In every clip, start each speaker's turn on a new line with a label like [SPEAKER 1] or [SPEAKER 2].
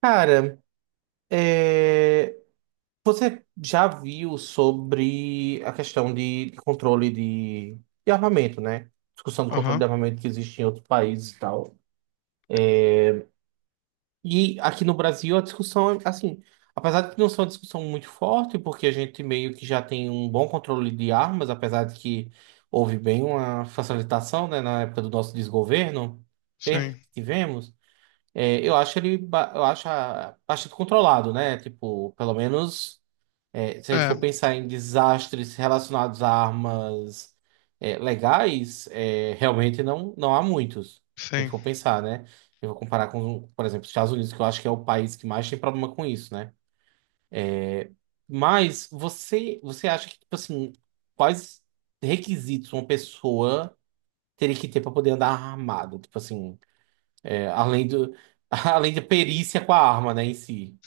[SPEAKER 1] Cara, é, você já viu sobre a questão de controle de armamento, né? Discussão do controle de
[SPEAKER 2] Aham,
[SPEAKER 1] armamento que existe em outros países e tal. E aqui no Brasil a discussão é assim, apesar de que não ser uma discussão muito forte, porque a gente meio que já tem um bom controle de armas, apesar de que houve bem uma facilitação, né, na época do nosso desgoverno.
[SPEAKER 2] sim.
[SPEAKER 1] Tivemos, eu acho ele, ba- eu acho a- bastante controlado, né? Tipo, pelo menos. Se a gente
[SPEAKER 2] É,
[SPEAKER 1] for pensar em desastres relacionados a armas, legais, realmente não há muitos. Se a gente
[SPEAKER 2] sim.
[SPEAKER 1] for pensar, né? Eu vou comparar com, por exemplo, os Estados Unidos, que eu acho que é o país que mais tem problema com isso, né? Mas você acha que, tipo assim, quais requisitos uma pessoa teria que ter para poder andar armado? Tipo assim, é, além do, além da perícia com a arma, né, em si.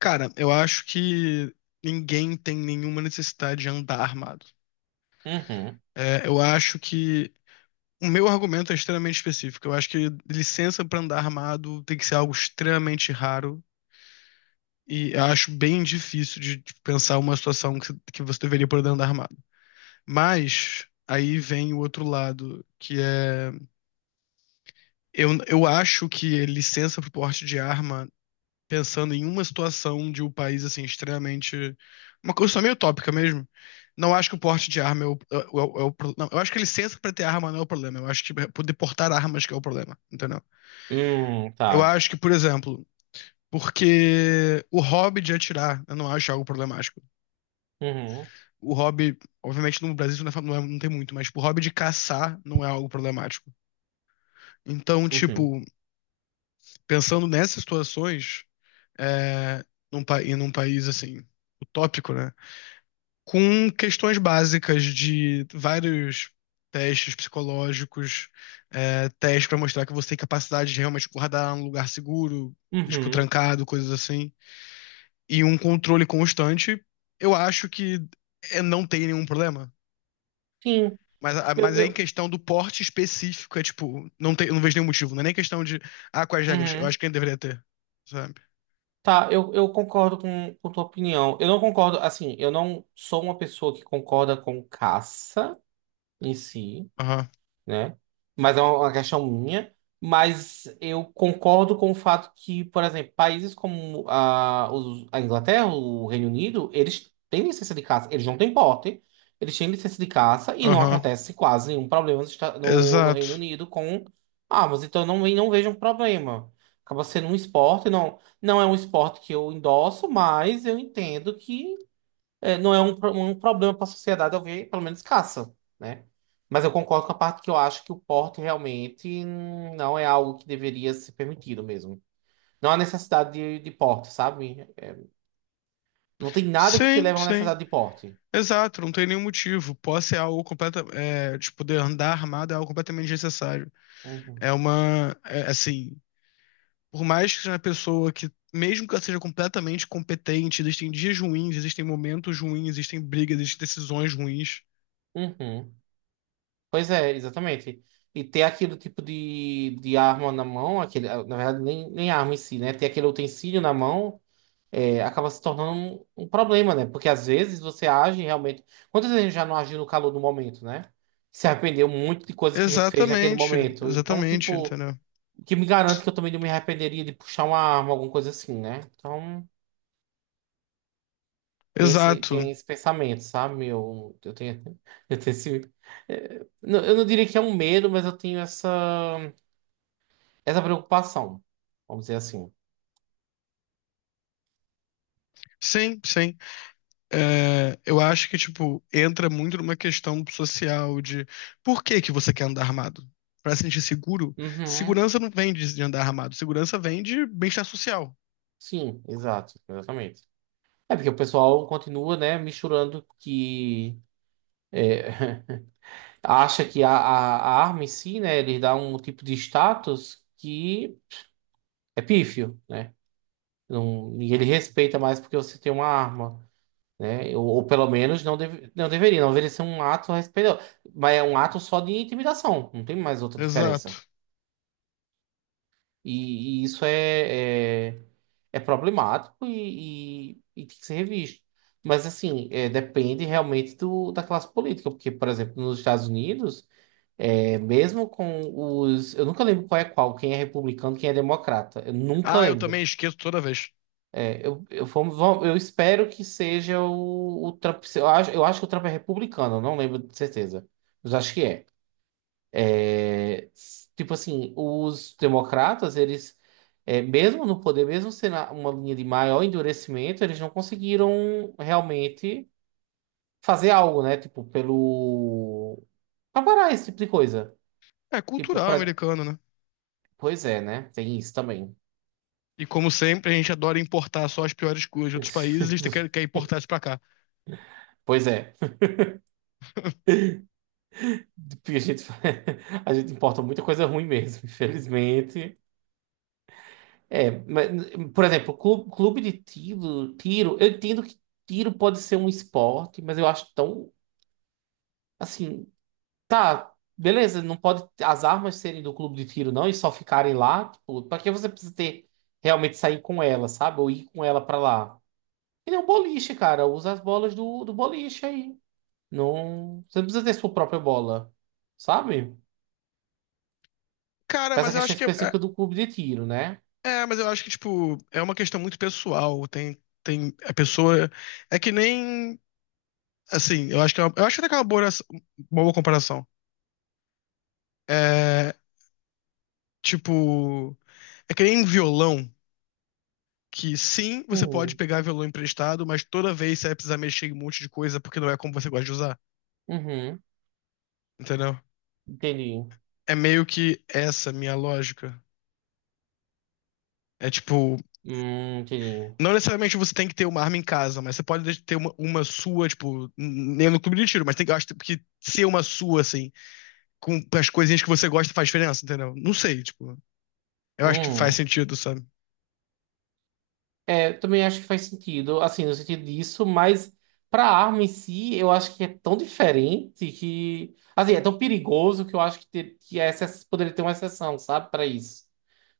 [SPEAKER 2] Cara, eu acho que ninguém tem nenhuma necessidade de andar armado.
[SPEAKER 1] Uhum.
[SPEAKER 2] É, eu acho que o meu argumento é extremamente específico. Eu acho que licença pra andar armado tem que ser algo extremamente raro e eu acho bem difícil de pensar uma situação que você deveria poder andar armado. Mas aí vem o outro lado, que é eu acho que licença pro porte de arma pensando em uma situação de um país assim extremamente uma coisa só meio tópica mesmo. Não acho que o porte de arma não, eu acho que a licença para ter arma não é o problema. Eu acho que é poder portar armas que é o problema, entendeu? Eu
[SPEAKER 1] Tá.
[SPEAKER 2] acho que, por exemplo, porque o hobby de atirar, eu não acho algo problemático.
[SPEAKER 1] Uhum.
[SPEAKER 2] O hobby, obviamente no Brasil isso não, não tem muito, mas tipo, o hobby de caçar não é algo problemático. Então,
[SPEAKER 1] Uhum.
[SPEAKER 2] tipo, pensando nessas situações, é, e num país assim, utópico, né? Com questões básicas de vários testes psicológicos, testes para mostrar que você tem capacidade de realmente guardar um lugar seguro, tipo,
[SPEAKER 1] Uhum.
[SPEAKER 2] trancado, coisas assim, e um controle constante, eu acho que não tem nenhum problema.
[SPEAKER 1] Sim.
[SPEAKER 2] Mas, a-
[SPEAKER 1] Eu,
[SPEAKER 2] mas aí em
[SPEAKER 1] eu,
[SPEAKER 2] questão do porte específico, é tipo, não tem, eu não vejo nenhum motivo. Não é nem questão de, ah, quais regras? Eu
[SPEAKER 1] uhum.
[SPEAKER 2] acho que ele deveria ter, sabe?
[SPEAKER 1] Tá, eu concordo com tua opinião. Eu não concordo, assim, eu não sou uma pessoa que concorda com caça em si.
[SPEAKER 2] Aham,
[SPEAKER 1] Né? Mas é uma questão minha. Mas eu concordo com o fato que, por exemplo, países como a Inglaterra, o Reino Unido, eles têm licença de caça, eles não têm porte, eles têm licença de caça e não
[SPEAKER 2] aham,
[SPEAKER 1] acontece quase nenhum problema nos Esta- no, no Reino
[SPEAKER 2] exato.
[SPEAKER 1] Unido com armas. Então eu não vejo um problema. Acaba sendo um esporte, não, não é um esporte que eu endosso, mas eu entendo que não é um problema para a sociedade eu ver, pelo menos caça, né? Mas eu concordo com a parte que eu acho que o porte realmente não é algo que deveria ser permitido mesmo. Não há necessidade de porte, sabe? Não tem nada que te
[SPEAKER 2] Sim,
[SPEAKER 1] leve a uma
[SPEAKER 2] sim.
[SPEAKER 1] necessidade de porte.
[SPEAKER 2] Exato, não tem nenhum motivo. Posse é algo completa, tipo, poder andar armado é algo completamente desnecessário.
[SPEAKER 1] Uhum.
[SPEAKER 2] Assim, por mais que seja uma pessoa que, mesmo que ela seja completamente competente, existem dias ruins, existem momentos ruins, existem brigas, existem decisões ruins.
[SPEAKER 1] Uhum. Pois é, exatamente. E ter aquele tipo de arma na mão, aquele, na verdade, nem, nem arma em si, né? Ter aquele utensílio na mão. Acaba se tornando um problema, né? Porque às vezes você age realmente. Quantas vezes a gente já não agiu no calor do momento, né? Se arrependeu muito de coisas que a gente fez naquele
[SPEAKER 2] Exatamente,
[SPEAKER 1] momento. Então,
[SPEAKER 2] exatamente,
[SPEAKER 1] tipo,
[SPEAKER 2] entendeu?
[SPEAKER 1] o que me garante que eu também não me arrependeria de puxar uma arma, alguma coisa assim, né? Então, tem esse,
[SPEAKER 2] Exato.
[SPEAKER 1] tem esse pensamento, sabe? Eu tenho esse. Eu não diria que é um medo, mas eu tenho essa preocupação, vamos dizer assim.
[SPEAKER 2] Sim, sim. É, eu acho que, tipo, entra muito numa questão social de por que que você quer andar armado? Pra se sentir seguro?
[SPEAKER 1] Uhum.
[SPEAKER 2] Segurança não vem de andar armado, segurança vem de bem-estar social.
[SPEAKER 1] Sim, exato, exatamente. É porque o pessoal continua, né, misturando que é, acha que a arma em si, né, ele dá um tipo de status que é pífio, né? Não, e ele respeita mais porque você tem uma arma, né? Ou pelo menos não deveria ser um ato respeitoso. Mas é um ato só de intimidação, não tem mais outra diferença.
[SPEAKER 2] Exato.
[SPEAKER 1] E isso é problemático e tem que ser revisto. Mas, assim, depende realmente da classe política, porque, por exemplo, nos Estados Unidos, mesmo com os. Eu nunca lembro qual é qual, quem é republicano, quem é democrata. Eu nunca
[SPEAKER 2] Ah, eu também
[SPEAKER 1] lembro.
[SPEAKER 2] esqueço toda vez.
[SPEAKER 1] Eu espero que seja o Trump. Eu acho que o Trump é republicano, eu não lembro de certeza, mas acho que é. Tipo assim, os democratas, eles, mesmo no poder, mesmo sendo uma linha de maior endurecimento, eles não conseguiram realmente fazer algo, né? Tipo, pelo. Pra parar esse tipo de coisa.
[SPEAKER 2] É
[SPEAKER 1] Tipo,
[SPEAKER 2] cultural
[SPEAKER 1] pra.
[SPEAKER 2] americano, né?
[SPEAKER 1] Pois é, né? Tem isso também.
[SPEAKER 2] E como sempre, a gente adora importar só as piores coisas de outros países e a gente quer importar isso pra cá.
[SPEAKER 1] Pois é. A gente, a gente importa muita coisa ruim mesmo, infelizmente. Mas, por exemplo, clube de tiro, eu entendo que tiro pode ser um esporte, mas eu acho tão, assim, tá, beleza, não pode as armas serem do clube de tiro não e só ficarem lá, tipo, pra que você precisa ter, realmente sair com ela, sabe? Ou ir com ela pra lá. Que nem um boliche, cara, usa as bolas do boliche aí. Não, você não precisa ter sua própria bola, sabe?
[SPEAKER 2] Cara,
[SPEAKER 1] Pra essa
[SPEAKER 2] mas eu
[SPEAKER 1] questão
[SPEAKER 2] acho que
[SPEAKER 1] específica do clube de tiro, né?
[SPEAKER 2] tipo, é uma questão muito pessoal. Tem a pessoa. É que nem Assim, eu acho que eu acho até que é uma boa comparação. É, tipo, é que nem um violão que sim, você pode
[SPEAKER 1] Hum,
[SPEAKER 2] pegar violão emprestado, mas toda vez você vai precisar mexer em um monte de coisa porque não é como você gosta de usar,
[SPEAKER 1] uhum,
[SPEAKER 2] entendeu?
[SPEAKER 1] entendi.
[SPEAKER 2] É meio que essa minha lógica. É tipo,
[SPEAKER 1] Entendi.
[SPEAKER 2] não necessariamente você tem que ter uma arma em casa, mas você pode ter uma sua, tipo, nem no clube de tiro, mas tem que, eu acho que ser uma sua, assim, com as coisinhas que você gosta faz diferença, entendeu? Não sei, tipo, eu acho que faz
[SPEAKER 1] Hum.
[SPEAKER 2] sentido, sabe?
[SPEAKER 1] Eu também acho que faz sentido, assim, no sentido disso, mas pra arma em si, eu acho que é tão diferente que, assim, é tão perigoso que eu acho que essa poderia ter uma exceção, sabe, pra isso.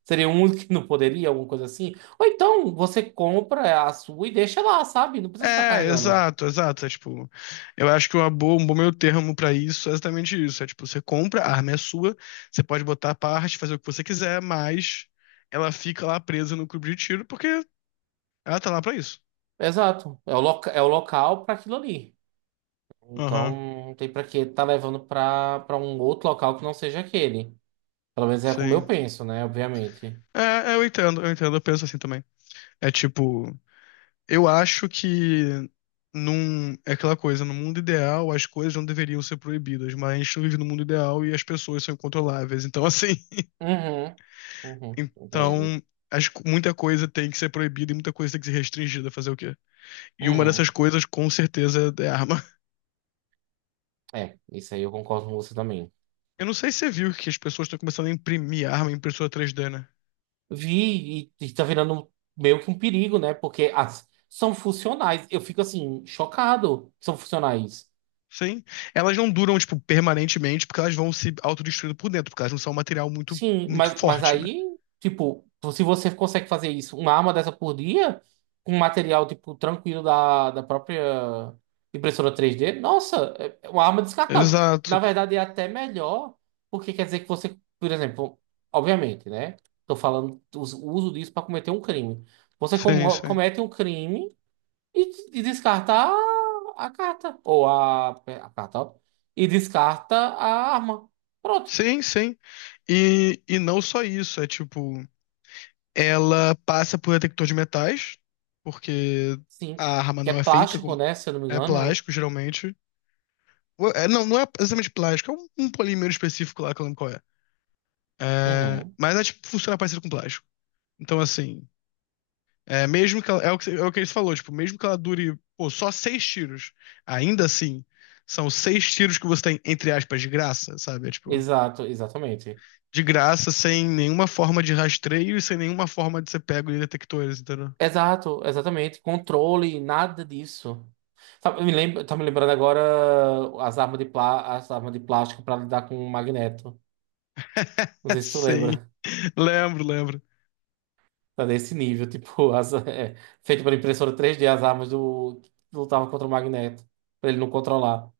[SPEAKER 1] Seria um único que não poderia, alguma coisa assim. Ou então você compra a sua e deixa lá, sabe? Não precisa estar
[SPEAKER 2] É,
[SPEAKER 1] carregando.
[SPEAKER 2] exato, exato. É, tipo, eu acho que um bom meio termo pra isso é exatamente isso. É tipo, você compra, a arma é sua, você pode botar a parte, fazer o que você quiser, mas ela fica lá presa no clube de tiro porque ela tá lá pra isso.
[SPEAKER 1] Exato. É o, loca É o local para aquilo ali. Então,
[SPEAKER 2] Aham,
[SPEAKER 1] não tem para que tá levando para um outro local que não seja aquele. Pelo menos é como eu
[SPEAKER 2] sim.
[SPEAKER 1] penso, né? Obviamente.
[SPEAKER 2] Eu entendo, eu entendo, eu penso assim também. É tipo, eu acho que é aquela coisa, no mundo ideal as coisas não deveriam ser proibidas, mas a gente não vive no mundo ideal e as pessoas são incontroláveis.
[SPEAKER 1] Uhum, uhum, compreendo.
[SPEAKER 2] Então, acho que muita coisa tem que ser proibida e muita coisa tem que ser restringida. Fazer o quê? E uma dessas
[SPEAKER 1] Uhum.
[SPEAKER 2] coisas, com certeza, é arma.
[SPEAKER 1] Isso aí eu concordo com você também.
[SPEAKER 2] Eu não sei se você viu que as pessoas estão começando a imprimir arma em impressora 3D, né?
[SPEAKER 1] Vi, e tá virando meio que um perigo, né? Porque são funcionais. Eu fico assim, chocado que são funcionais.
[SPEAKER 2] Sim. Elas não duram, tipo, permanentemente, porque elas vão se autodestruindo por dentro, porque elas não são um material muito,
[SPEAKER 1] Sim,
[SPEAKER 2] muito
[SPEAKER 1] mas
[SPEAKER 2] forte, né?
[SPEAKER 1] aí, tipo, se você consegue fazer isso, uma arma dessa por dia, com material, tipo, tranquilo da própria impressora 3D, nossa, é uma arma descartável.
[SPEAKER 2] Exato.
[SPEAKER 1] Na verdade, é até melhor, porque quer dizer que você, por exemplo, obviamente, né? Tô falando o uso disso para cometer um crime. Você
[SPEAKER 2] Sim, sim.
[SPEAKER 1] comete um crime e descarta a carta, ou a carta, ó, e descarta a arma. Pronto.
[SPEAKER 2] Sim, sim. E não só isso, é tipo, ela passa por detector de metais, porque
[SPEAKER 1] Sim,
[SPEAKER 2] a arma
[SPEAKER 1] que é
[SPEAKER 2] não é feita com,
[SPEAKER 1] plástico, né? Se eu não me
[SPEAKER 2] é
[SPEAKER 1] engano.
[SPEAKER 2] plástico, geralmente. É, não, não é exatamente plástico, é um polímero específico lá que eu não lembro qual é. É,
[SPEAKER 1] Uhum.
[SPEAKER 2] mas ela, tipo, funciona parecido com plástico. Então, assim, é o que ele falou, tipo, mesmo que ela dure, pô, só seis tiros, ainda assim, são seis tiros que você tem, entre aspas, de graça, sabe? É, tipo,
[SPEAKER 1] Exato, exatamente.
[SPEAKER 2] de graça, sem nenhuma forma de rastreio e sem nenhuma forma de ser pego em detectores, entendeu?
[SPEAKER 1] Exato, exatamente. Controle, nada disso. Tá, eu me lembro, tá me lembrando agora as armas de plástico para lidar com o magneto. Não
[SPEAKER 2] É,
[SPEAKER 1] sei se tu
[SPEAKER 2] sim.
[SPEAKER 1] lembra.
[SPEAKER 2] Lembro, lembro.
[SPEAKER 1] Tá desse nível, tipo, feito pela impressora 3D, as armas que lutavam contra o magneto, pra ele não controlar.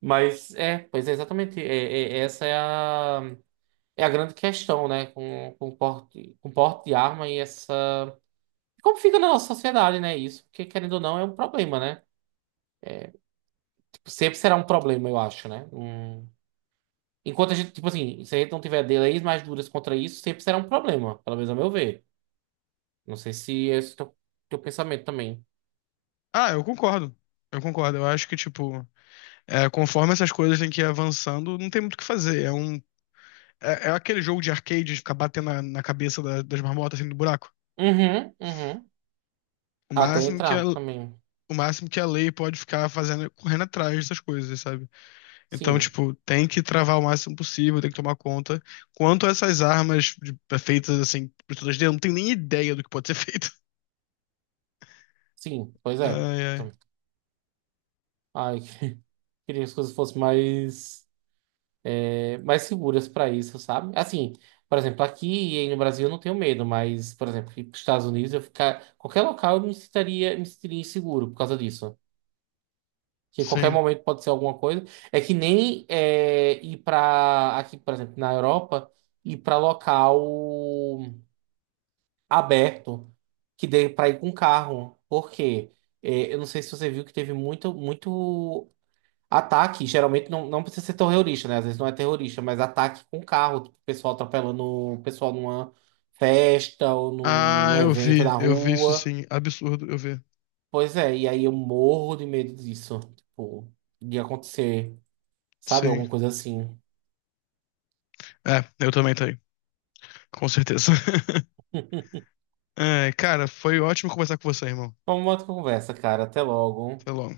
[SPEAKER 1] Mas é, pois é, exatamente. Essa é a grande questão, né? Com porte, com porte de arma e essa. Como fica na nossa sociedade, né? Isso, porque querendo ou não, é um problema, né? Tipo, sempre será um problema, eu acho, né? Hum. Enquanto a gente, tipo assim, se a gente não tiver leis mais duras contra isso, sempre será um problema, pelo menos a meu ver. Não sei se esse é o teu pensamento também.
[SPEAKER 2] Ah, eu concordo. Eu concordo. Eu acho que, tipo, conforme essas coisas têm que ir avançando, não tem muito o que fazer. É aquele jogo de arcade de ficar batendo na cabeça das marmotas assim do buraco.
[SPEAKER 1] Uhum, uhum.
[SPEAKER 2] O
[SPEAKER 1] Até
[SPEAKER 2] máximo que a,
[SPEAKER 1] entrar
[SPEAKER 2] o
[SPEAKER 1] também.
[SPEAKER 2] máximo que a lei pode ficar fazendo é correndo atrás dessas coisas, sabe? Então,
[SPEAKER 1] Sim,
[SPEAKER 2] tipo, tem que travar o máximo possível, tem que tomar conta. Quanto a essas armas é feitas assim, por todas dentro, não tem nem ideia do que pode ser feito.
[SPEAKER 1] sim, pois é.
[SPEAKER 2] Ai, ai.
[SPEAKER 1] Então, ai, queria que as coisas fossem mais, mais seguras para isso, sabe? Assim, por exemplo, aqui e aí no Brasil eu não tenho medo, mas, por exemplo, ir para os Estados Unidos, eu ficar. Qualquer local eu me sentiria inseguro por causa disso. Que em qualquer
[SPEAKER 2] Sim.
[SPEAKER 1] momento pode ser alguma coisa. É que nem ir para. Aqui, por exemplo, na Europa, ir para local aberto, que dê para ir com carro. Por quê? É, eu não sei se você viu que teve muito, muito. Ataque, geralmente não precisa ser terrorista, né? Às vezes não é terrorista, mas ataque com carro, tipo, o pessoal atropelando o pessoal numa festa ou num,
[SPEAKER 2] Ah,
[SPEAKER 1] num
[SPEAKER 2] eu
[SPEAKER 1] evento
[SPEAKER 2] vi,
[SPEAKER 1] na
[SPEAKER 2] eu vi isso
[SPEAKER 1] rua.
[SPEAKER 2] sim. Absurdo, eu vi.
[SPEAKER 1] Pois é, e aí eu morro de medo disso, tipo, de acontecer, sabe?
[SPEAKER 2] Sim.
[SPEAKER 1] Alguma coisa assim.
[SPEAKER 2] É, eu também tenho. Com certeza. É, cara, foi ótimo conversar com você, irmão.
[SPEAKER 1] Vamos uma outra conversa, cara. Até logo.
[SPEAKER 2] Até logo.